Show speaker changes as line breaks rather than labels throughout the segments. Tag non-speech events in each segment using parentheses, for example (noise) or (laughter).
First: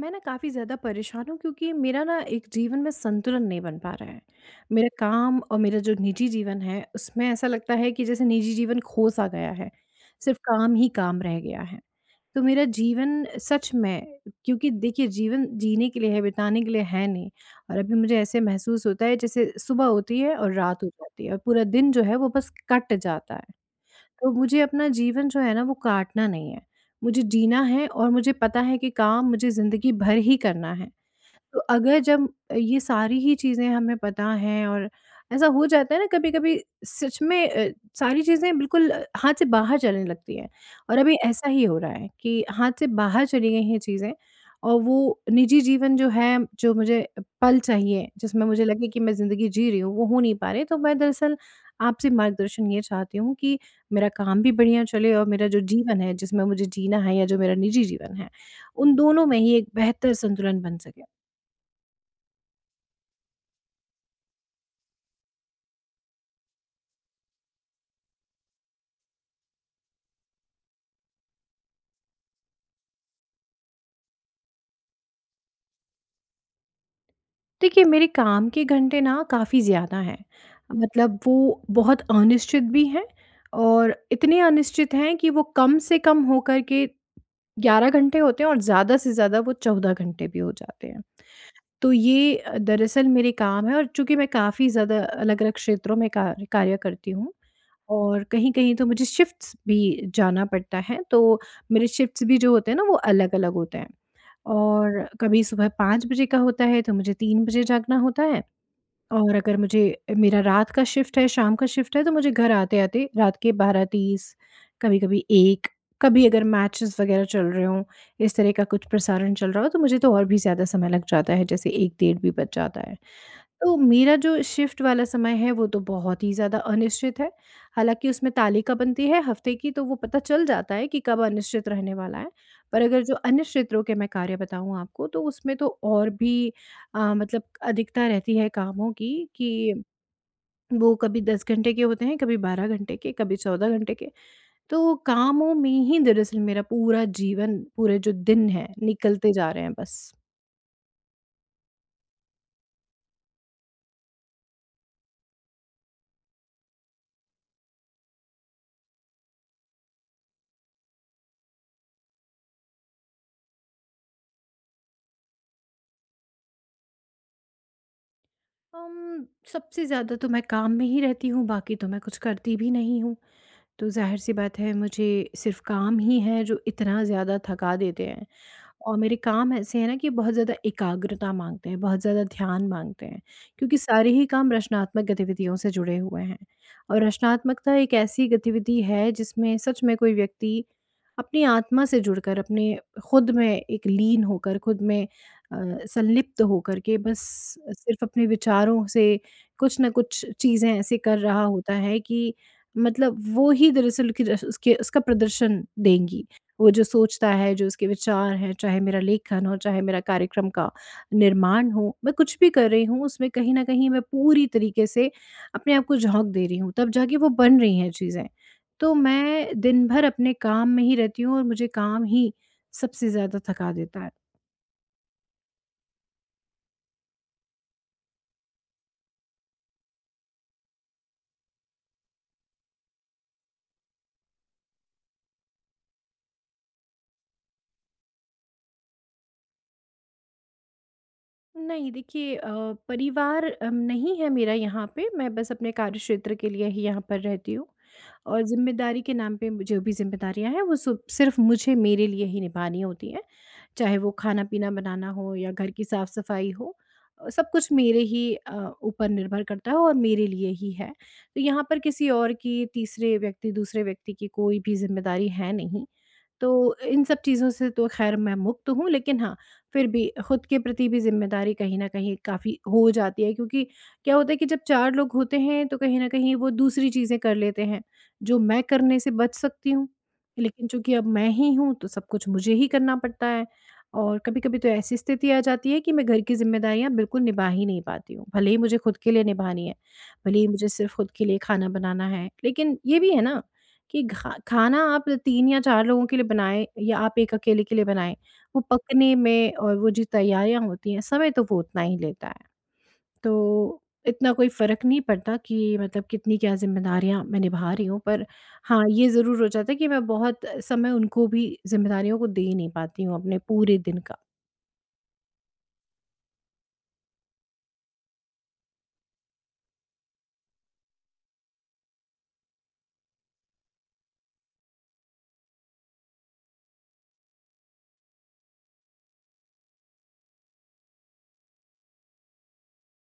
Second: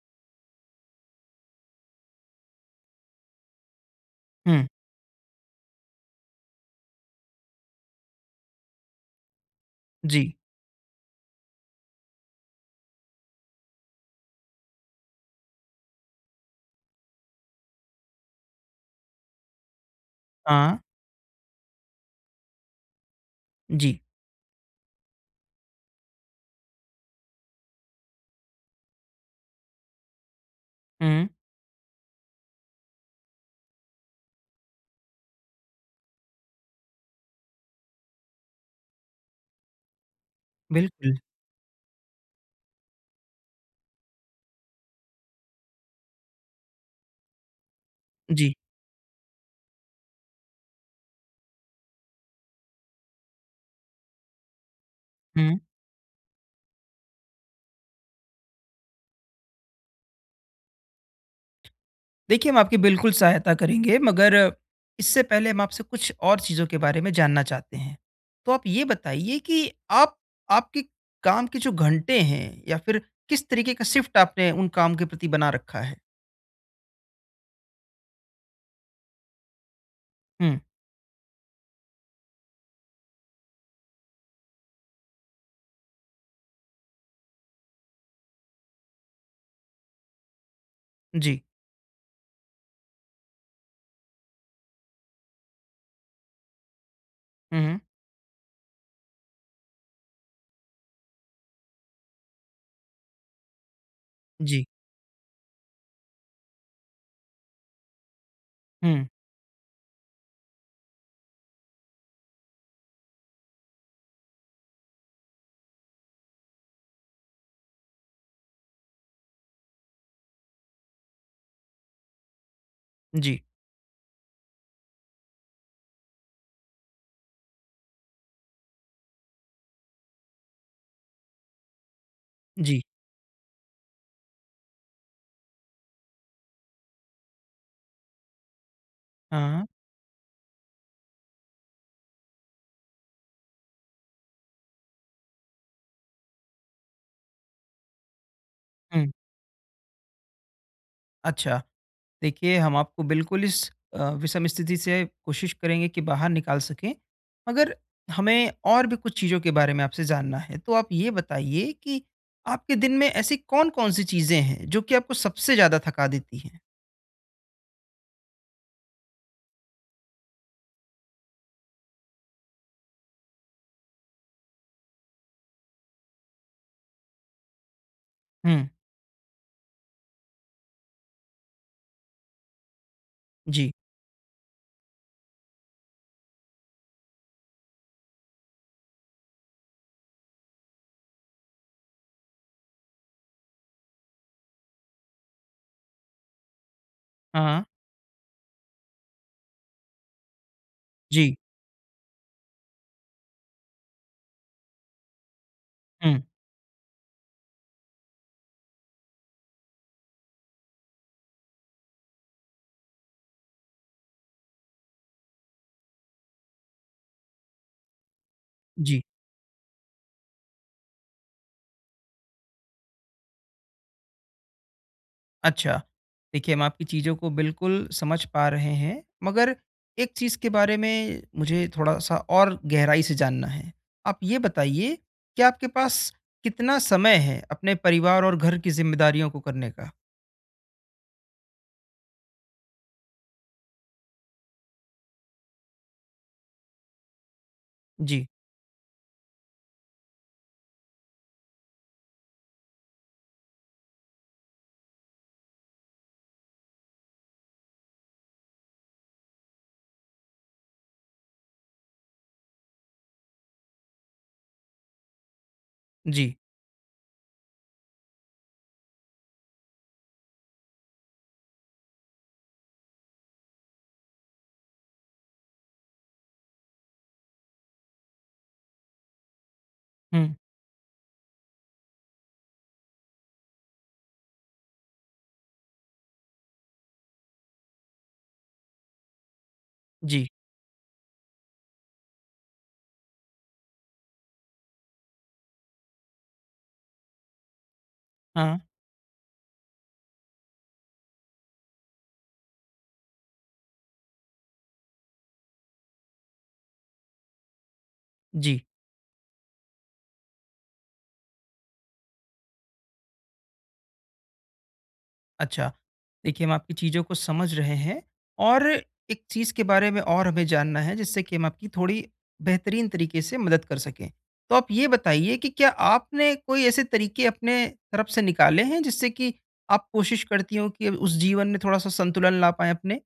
मैं ना काफ़ी ज़्यादा परेशान हूँ क्योंकि मेरा ना एक जीवन में संतुलन नहीं बन पा रहा है।
हुँ,
मेरा काम और मेरा जो निजी जीवन है, उसमें ऐसा लगता है कि जैसे निजी जीवन खो-सा गया है।
जी।
सिर्फ़ काम ही काम रह गया है। तो मेरा जीवन सच में, क्योंकि देखिए जीवन जीने के लिए है, बिताने के लिए है नहीं। और अभी मुझे ऐसे महसूस होता है जैसे सुबह होती है और
हाँ,
रात हो जाती है और पूरा दिन जो है वो बस कट जाता है।
जी।
तो मुझे अपना जीवन जो है ना वो काटना नहीं है। मुझे जीना है और मुझे पता है कि काम मुझे ज़िंदगी भर ही करना है।
हुँ,
तो अगर जब ये सारी ही चीज़ें हमें पता हैं और ऐसा हो जाता है ना कभी-कभी, सच में सारी चीज़ें बिल्कुल हाथ से बाहर चलने लगती हैं। और अभी
बिल्कुल।
ऐसा ही हो रहा है कि हाथ से बाहर चली गई हैं चीज़ें। और वो निजी जीवन जो है, जो मुझे पल चाहिए, जिसमें
जी,
मुझे लगे कि मैं ज़िंदगी जी रही हूँ, वो हो नहीं पा रहे। तो मैं दरअसल आपसे मार्गदर्शन ये चाहती हूँ कि मेरा काम भी बढ़िया चले और मेरा
हुँ।
जो जीवन है, जिसमें मुझे जीना है या जो मेरा निजी जीवन है, उन दोनों में ही एक बेहतर संतुलन बन सके।
देखिए, हम आपकी बिल्कुल सहायता करेंगे, मगर इससे पहले हम आपसे कुछ और चीज़ों के बारे में जानना चाहते हैं। तो आप ये बताइए कि आप आपके काम के जो घंटे हैं या फिर किस तरीके का शिफ्ट आपने उन काम के प्रति बना रखा है?
देखिए, मेरे काम के घंटे ना काफ़ी ज़्यादा हैं।
हुँ,
मतलब वो बहुत अनिश्चित भी हैं और इतने अनिश्चित हैं कि वो कम से कम होकर के 11 घंटे होते हैं और ज़्यादा से ज़्यादा वो 14 घंटे भी हो जाते हैं।
जी।
तो ये दरअसल मेरे काम है, और चूँकि मैं काफ़ी ज़्यादा अलग-अलग क्षेत्रों में कार्य कार्य करती हूँ
हुँ, हुँ,
और कहीं-कहीं तो मुझे शिफ्ट्स भी जाना पड़ता है, तो मेरे शिफ्ट्स भी जो होते हैं ना वो अलग-अलग होते हैं।
जी।
और कभी सुबह 5 बजे का होता है, तो मुझे 3 बजे जागना होता है।
हुँ,
और अगर मुझे मेरा रात का शिफ्ट है, शाम का शिफ्ट है, तो मुझे घर आते-आते रात के 12:30, कभी-कभी 1, कभी एक, कभी अगर मैचेस वगैरह चल रहे हों, इस तरह का कुछ प्रसारण चल रहा हो, तो मुझे तो और भी ज़्यादा समय लग जाता है, जैसे 1 डेढ़ भी बज जाता है।
जी,
तो मेरा जो शिफ्ट वाला समय है वो तो बहुत ही ज़्यादा अनिश्चित है। हालाँकि उसमें तालिका बनती है हफ़्ते की, तो वो पता चल जाता है कि कब अनिश्चित रहने वाला है।
जी।
पर अगर जो अनिश्चितों के मैं कार्य बताऊँ आपको तो उसमें तो और भी मतलब अधिकता रहती है कामों की,
हाँ,
कि वो कभी 10 घंटे के होते हैं, कभी 12 घंटे के, कभी 14 घंटे के। तो कामों में ही दरअसल मेरा पूरा जीवन, पूरे जो दिन है
हुँ,
निकलते जा रहे हैं बस।
अच्छा। देखिए, हम आपको बिल्कुल इस विषम स्थिति से कोशिश करेंगे कि बाहर निकाल सकें, मगर हमें और भी कुछ चीज़ों के बारे में आपसे जानना है। तो आप ये बताइए कि आपके दिन में ऐसी कौन-कौन सी चीज़ें हैं, जो कि आपको सबसे ज़्यादा थका देती हैं?
अम, सबसे ज़्यादा तो मैं काम में ही रहती हूँ, बाकी तो मैं कुछ करती भी नहीं हूँ। तो ज़ाहिर-सी बात है, मुझे सिर्फ़ काम ही है जो इतना ज़्यादा थका देते हैं।
हुँ,
और मेरे काम ऐसे हैं ना कि बहुत ज़्यादा एकाग्रता मांगते हैं, बहुत ज़्यादा ध्यान मांगते हैं,
जी।
क्योंकि सारे ही काम रचनात्मक गतिविधियों से जुड़े हुए हैं। और रचनात्मकता एक ऐसी गतिविधि है जिसमें सच में कोई व्यक्ति अपनी आत्मा से जुड़कर, अपने खुद में एक लीन होकर, खुद में अ, संलिप्त होकर के बस
हाँ, हाँ।
सिर्फ़ अपने विचारों से कुछ न कुछ चीज़ें ऐसे कर
जी।
रहा होता है कि मतलब वो ही दरअसल कि रस उसके उसका प्रदर्शन
हुँ,
देंगी। वो जो सोचता है, जो उसके विचार हैं, चाहे मेरा लेखन हो, चाहे मेरा कार्यक्रम का निर्माण हो, मैं कुछ भी कर रही हूँ उसमें कहीं न कहीं मैं पूरी तरीके से अपने आप को झोंक दे रही हूँ, तब जाके वो बन रही हैं चीज़ें। तो
जी।
मैं दिन भर अपने काम में ही रहती हूँ और मुझे काम ही सबसे ज़्यादा थका देता है।
अच्छा। देखिए, हम आपकी चीज़ों को बिल्कुल समझ पा रहे हैं, मगर एक चीज़ के बारे में मुझे थोड़ा-सा और गहराई से जानना है। आप ये बताइए कि आपके पास कितना समय है अपने परिवार और घर की ज़िम्मेदारियों को करने का?
नहीं देखिए, परिवार नहीं है मेरा यहाँ पे, मैं बस अपने कार्यक्षेत्र के लिए ही यहाँ पर रहती हूँ।
जी,
और ज़िम्मेदारी के नाम पे जो भी ज़िम्मेदारियाँ हैं, वो सब सिर्फ़ मुझे मेरे लिए ही निभानी होती हैं। चाहे वो खाना-पीना बनाना हो या घर की साफ-सफाई हो, सब कुछ मेरे ही ऊपर निर्भर करता है और मेरे लिए ही है। तो यहाँ पर किसी और की, तीसरे व्यक्ति दूसरे व्यक्ति की कोई भी ज़िम्मेदारी है नहीं।
जी।
तो इन सब चीज़ों से तो खैर मैं मुक्त हूँ, लेकिन हाँ, फिर भी खुद के प्रति भी ज़िम्मेदारी कहीं न कहीं काफ़ी हो जाती है क्योंकि क्या होता है कि जब 4 लोग होते हैं तो कहीं न कहीं वो दूसरी चीज़ें कर लेते हैं, जो मैं करने से बच सकती हूँ।
हुँ,
लेकिन चूँकि अब मैं ही हूँ तो सब कुछ मुझे ही करना पड़ता है, और कभी-कभी तो ऐसी स्थिति आ जाती है कि मैं घर की ज़िम्मेदारियाँ बिल्कुल निभा ही नहीं पाती हूँ। भले ही मुझे खुद के लिए निभानी है,
जी।
भले ही मुझे सिर्फ़ खुद के लिए खाना बनाना है, लेकिन ये भी है ना कि घा खाना आप 3 या 4 लोगों के लिए बनाएँ या आप 1 अकेले के लिए बनाएँ,
हाँ,
वो पकने में और वो जो तैयारियाँ होती हैं, समय तो वो उतना ही लेता है। तो इतना कोई फ़र्क नहीं पड़ता कि मतलब कितनी क्या ज़िम्मेदारियाँ मैं निभा रही हूँ, पर
जी।
हाँ, ये ज़रूर हो जाता है कि मैं बहुत समय उनको भी, ज़िम्मेदारियों को दे नहीं पाती हूँ अपने पूरे दिन का।
अच्छा। देखिए, हम आपकी चीज़ों को समझ रहे हैं और एक चीज़ के बारे में और हमें जानना है, जिससे कि हम आपकी थोड़ी बेहतरीन तरीके से मदद कर सकें। तो आप ये बताइए कि क्या आपने कोई ऐसे तरीके अपने तरफ से निकाले हैं, जिससे कि आप कोशिश करती हों कि उस जीवन में थोड़ा-सा संतुलन ला पाएँ अपने?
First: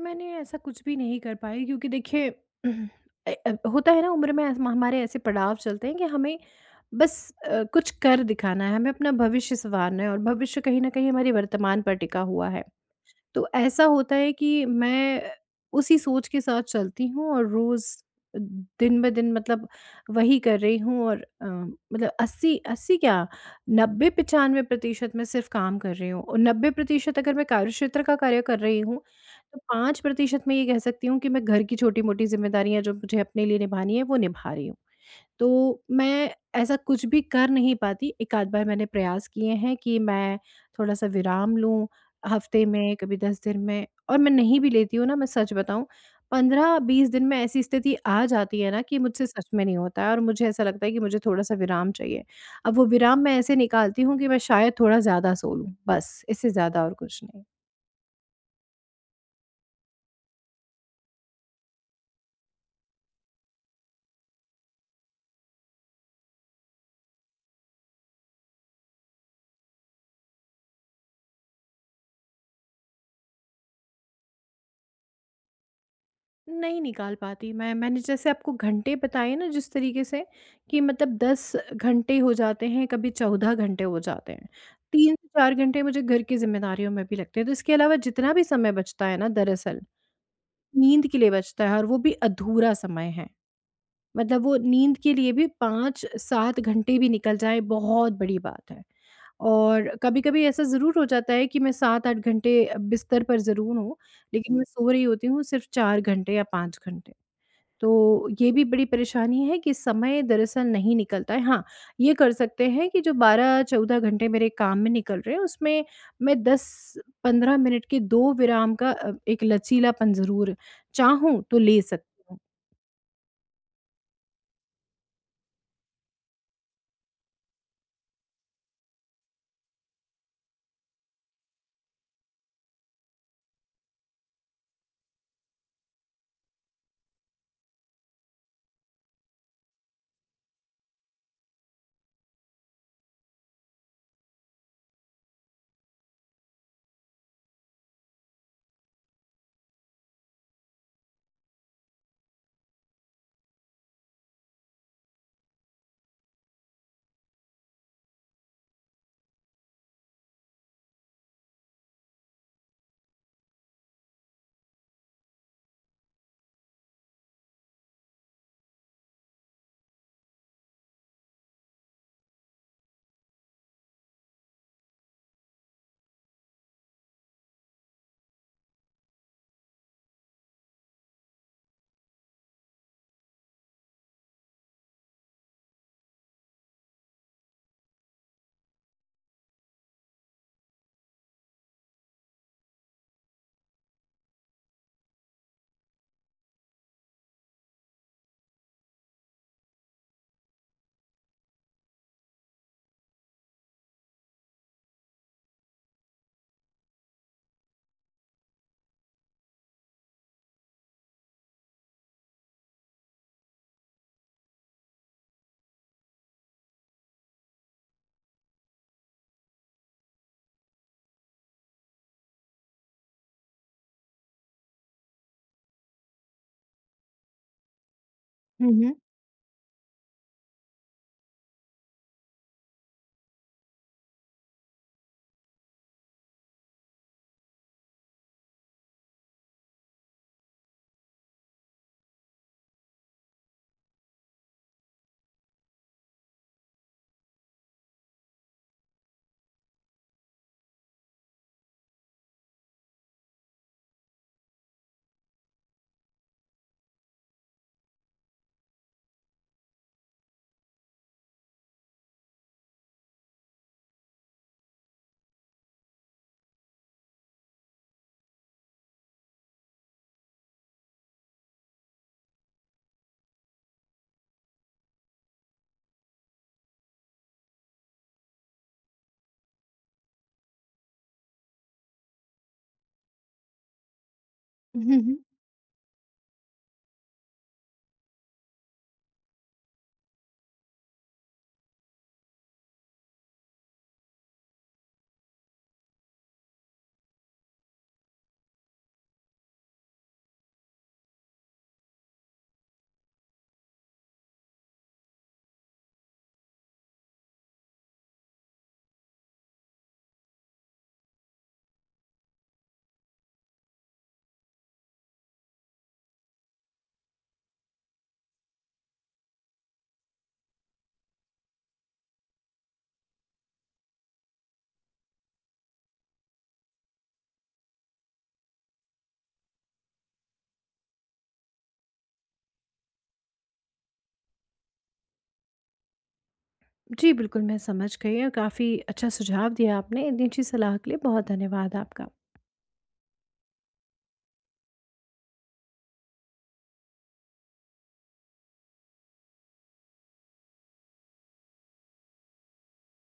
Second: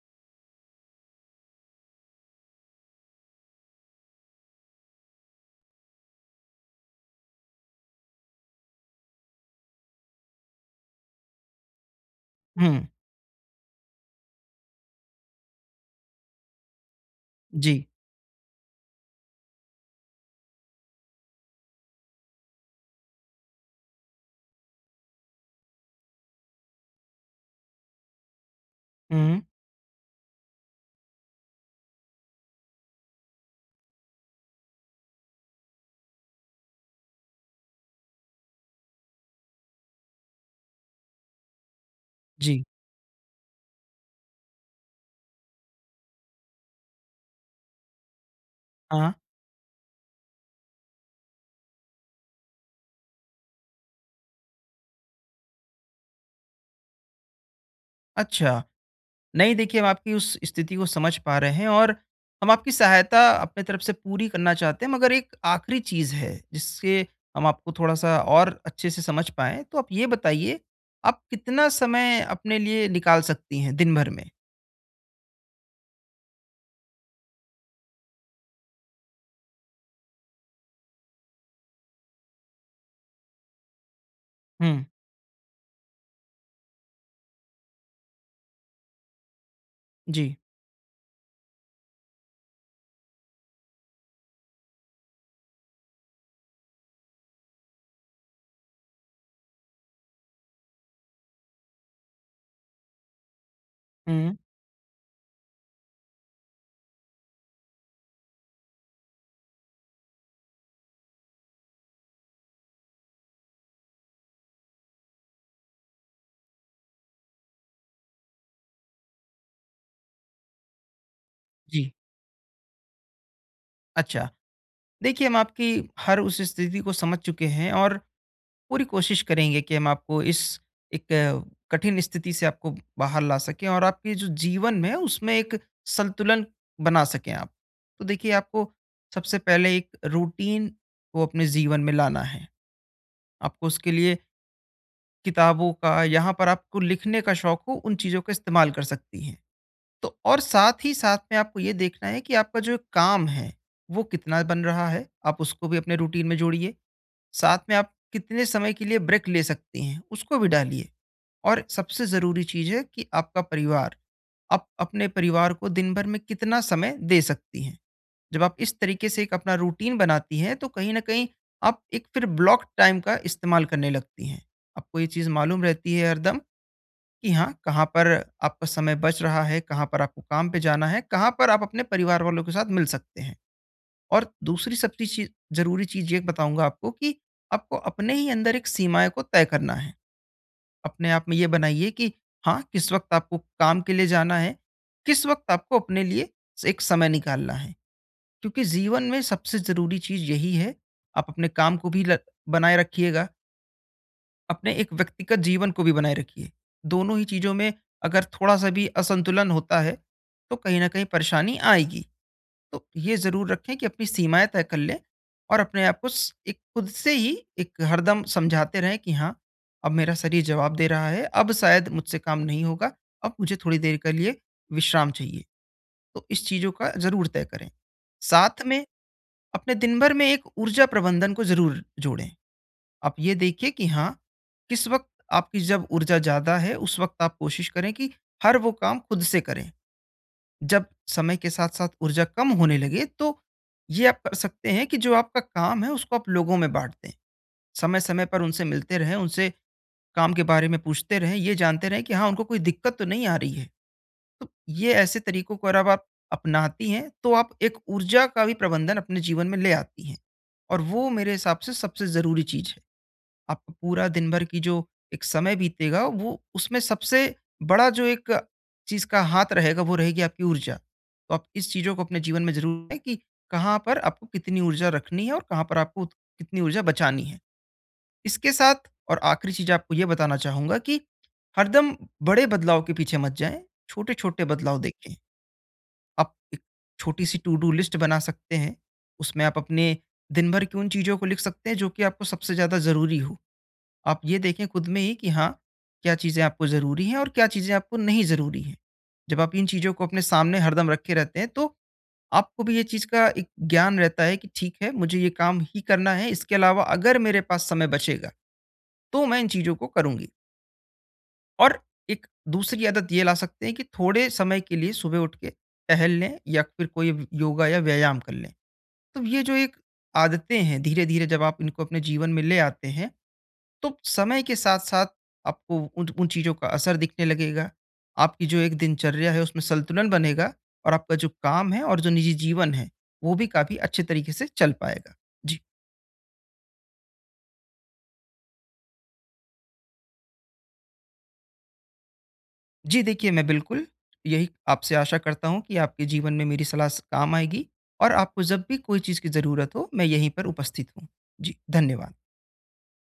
मैंने ऐसा कुछ भी नहीं कर पाई क्योंकि देखिए (clears throat) होता है ना उम्र में हमारे ऐसे पड़ाव चलते हैं कि हमें बस कुछ कर दिखाना है, हमें अपना भविष्य संवारना है और भविष्य कहीं ना कहीं हमारे वर्तमान पर टिका हुआ है।
हुँ।
तो ऐसा होता है कि मैं उसी सोच के साथ चलती हूँ और
जी।
रोज़ दिन ब दिन, मतलब वही कर रही हूँ, और मतलब 80 80 क्या 90-95 प्रतिशत मैं सिर्फ काम कर रही हूँ, और 90% अगर मैं कार्यक्षेत्र का कार्य कर रही हूँ,
हुँ।
तो 5% मैं ये कह सकती हूँ कि मैं घर की छोटी-मोटी ज़िम्मेदारियाँ, जो मुझे अपने लिए निभानी है, वो निभा रही हूँ। तो मैं ऐसा कुछ भी कर नहीं पाती। एक आध बार मैंने प्रयास किए हैं कि मैं थोड़ा-सा विराम लूँ,
जी।
हफ़्ते में, कभी 10 दिन में, और मैं नहीं भी लेती हूँ ना, मैं सच बताऊँ, 15-20 दिन में ऐसी स्थिति आ जाती है ना कि
हाँ।
मुझसे सच में नहीं होता है और मुझे ऐसा लगता है कि मुझे थोड़ा-सा विराम चाहिए। अब वो विराम मैं ऐसे निकालती हूँ कि मैं शायद थोड़ा ज़्यादा सो लूँ, बस, इससे ज़्यादा और कुछ नहीं।
अच्छा। नहीं देखिए, हम आपकी उस स्थिति को समझ पा रहे हैं और हम आपकी सहायता अपने तरफ से पूरी करना चाहते हैं, मगर एक आखिरी चीज़ है, जिससे हम आपको थोड़ा-सा और अच्छे से समझ पाएँ। तो आप ये बताइए, आप कितना समय अपने लिए निकाल सकती हैं दिन भर में?
नहीं निकाल पाती मैंने जैसे आपको घंटे बताए ना, जिस तरीके से कि मतलब 10 घंटे हो जाते हैं, कभी 14 घंटे हो जाते हैं,
हुँ,
3 से 4 घंटे मुझे घर की ज़िम्मेदारियों में भी लगते हैं, तो इसके अलावा जितना भी समय बचता है ना, दरअसल
जी।
नींद के लिए बचता है, और वो भी अधूरा समय है। मतलब वो, नींद के लिए भी 5-7 घंटे भी निकल जाए बहुत बड़ी बात है। और कभी कभी ऐसा ज़रूर हो जाता है कि मैं 7-8 घंटे बिस्तर पर ज़रूर हूँ,
हुँ।
लेकिन मैं सो रही होती हूँ सिर्फ 4 घंटे या 5 घंटे। तो ये भी बड़ी परेशानी है कि समय दरअसल नहीं निकलता है। हाँ, ये कर सकते हैं कि जो 12-14 घंटे मेरे काम में निकल रहे हैं उसमें मैं 10-15 मिनट के 2 विराम का, एक लचीलापन ज़रूर, चाहूँ तो ले
जी।
सकती हूँ।
अच्छा, देखिए हम आपकी हर उस स्थिति को समझ चुके हैं और पूरी कोशिश करेंगे कि हम आपको इस एक कठिन स्थिति से आपको बाहर ला सकें और आपके जो जीवन है उसमें एक संतुलन बना सकें आप। तो देखिए, आपको सबसे पहले एक रूटीन को अपने जीवन में लाना है। आपको उसके लिए किताबों का, यहाँ पर आपको लिखने का शौक हो, उन चीज़ों का इस्तेमाल कर सकती हैं। तो और साथ ही साथ में आपको ये देखना है कि आपका जो काम है वो कितना बन रहा है, आप उसको भी अपने रूटीन में जोड़िए। साथ में आप कितने समय के लिए ब्रेक ले सकते हैं, उसको भी डालिए। और सबसे ज़रूरी चीज़ है कि आपका परिवार, आप अपने परिवार को दिन भर में कितना समय दे सकती हैं। जब आप इस तरीके से एक अपना रूटीन बनाती हैं तो कहीं ना कहीं आप एक फिर ब्लॉक टाइम का इस्तेमाल करने लगती हैं। आपको ये चीज़ मालूम रहती है हरदम कि हाँ, कहाँ पर आपका समय बच रहा है, कहाँ पर आपको काम पे जाना है, कहाँ पर आप अपने परिवार वालों के साथ मिल सकते हैं। और दूसरी सबसे चीज ज़रूरी चीज़ ये बताऊँगा आपको कि आपको अपने ही अंदर एक सीमाएँ को तय करना है। अपने आप में ये बनाइए कि हाँ, किस वक़्त आपको काम के लिए जाना है, किस वक़्त आपको अपने लिए स एक समय निकालना है। क्योंकि जीवन में सबसे ज़रूरी चीज़ यही है, आप अपने काम को भी ल बनाए रखिएगा, अपने एक व्यक्तिगत जीवन को भी बनाए रखिए। दोनों ही चीज़ों में अगर थोड़ा-सा भी असंतुलन होता है, तो कहीं न कहीं परेशानी आएगी। तो ये ज़रूर रखें कि अपनी सीमाएँ तय कर लें और अपने आप को स एक खुद से ही एक हरदम समझाते रहें कि हाँ, अब मेरा शरीर जवाब दे रहा है, अब शायद मुझसे काम नहीं होगा, अब मुझे थोड़ी देर के लिए विश्राम चाहिए। तो इस चीज़ों का ज़रूर तय करें। साथ
हुँ,
में
हुँ।
अपने दिन भर में एक ऊर्जा प्रबंधन को ज़रूर जोड़ें। आप ये देखिए कि हाँ, किस वक़्त आपकी जब ऊर्जा ज़्यादा है, उस वक़्त आप कोशिश करें कि हर वो काम खुद से करें। जब समय के साथ-साथ ऊर्जा कम होने लगे तो ये आप कर सकते हैं कि जो आपका काम है उसको आप लोगों में बाँट दें। समय-समय पर उनसे मिलते रहें, उनसे काम के बारे में पूछते रहें, ये जानते रहें कि हाँ, उनको कोई दिक्कत तो नहीं आ रही है। तो ये ऐसे तरीकों को अगर आप अपनाती हैं तो आप एक ऊर्जा का भी प्रबंधन अपने जीवन में ले आती हैं और वो मेरे हिसाब से सबसे ज़रूरी चीज़ है। आपका पूरा दिन भर की जो एक समय बीतेगा, वो उसमें सबसे बड़ा जो एक चीज़ का हाथ रहेगा, वो रहेगी आपकी ऊर्जा। तो आप इस चीज़ों को अपने जीवन में ज़रूर है कि कहाँ पर आपको कितनी ऊर्जा रखनी है और कहाँ पर आपको कितनी ऊर्जा बचानी है। इसके साथ और आखिरी चीज़ आपको ये बताना चाहूँगा कि हरदम बड़े बदलाव के पीछे मत जाएँ, छोटे-छोटे बदलाव
हुँ,
देखें।
हुँ।
आप एक छोटी-सी टू डू लिस्ट बना सकते हैं। उसमें आप अपने दिन भर की उन चीज़ों को लिख सकते हैं जो कि आपको सबसे ज़्यादा ज़रूरी हो। आप ये देखें खुद में ही कि हाँ, क्या चीज़ें आपको ज़रूरी हैं और क्या चीज़ें आपको नहीं ज़रूरी हैं। जब आप इन चीज़ों को अपने सामने हरदम रखे रहते हैं तो आपको भी ये चीज़ का एक ज्ञान रहता है कि ठीक है, मुझे ये काम ही करना है, इसके अलावा अगर मेरे पास समय बचेगा, तो मैं इन चीज़ों को करूँगी। और एक दूसरी आदत ये ला सकते हैं कि थोड़े समय के लिए सुबह उठ के टहल लें या फिर कोई व योगा या व्यायाम कर लें। तो ये जो एक आदतें हैं, धीरे-धीरे जब आप इनको अपने जीवन में ले आते हैं, तो समय के साथ साथ आपको उन उन चीज़ों का असर दिखने लगेगा। आपकी जो एक दिनचर्या है उसमें संतुलन बनेगा और आपका जो काम है और जो निजी जीवन है वो भी काफ़ी अच्छे तरीके से चल पाएगा। जी।
जी, बिल्कुल मैं समझ गई और काफ़ी अच्छा सुझाव दिया आपने। इतनी अच्छी सलाह के लिए बहुत धन्यवाद आपका।
जी। देखिए, मैं बिल्कुल यही आपसे आशा करता हूँ कि आपके जीवन में मेरी सलाह काम आएगी और आपको जब भी कोई चीज़ की ज़रूरत हो, मैं यहीं पर उपस्थित हूँ। जी, धन्यवाद।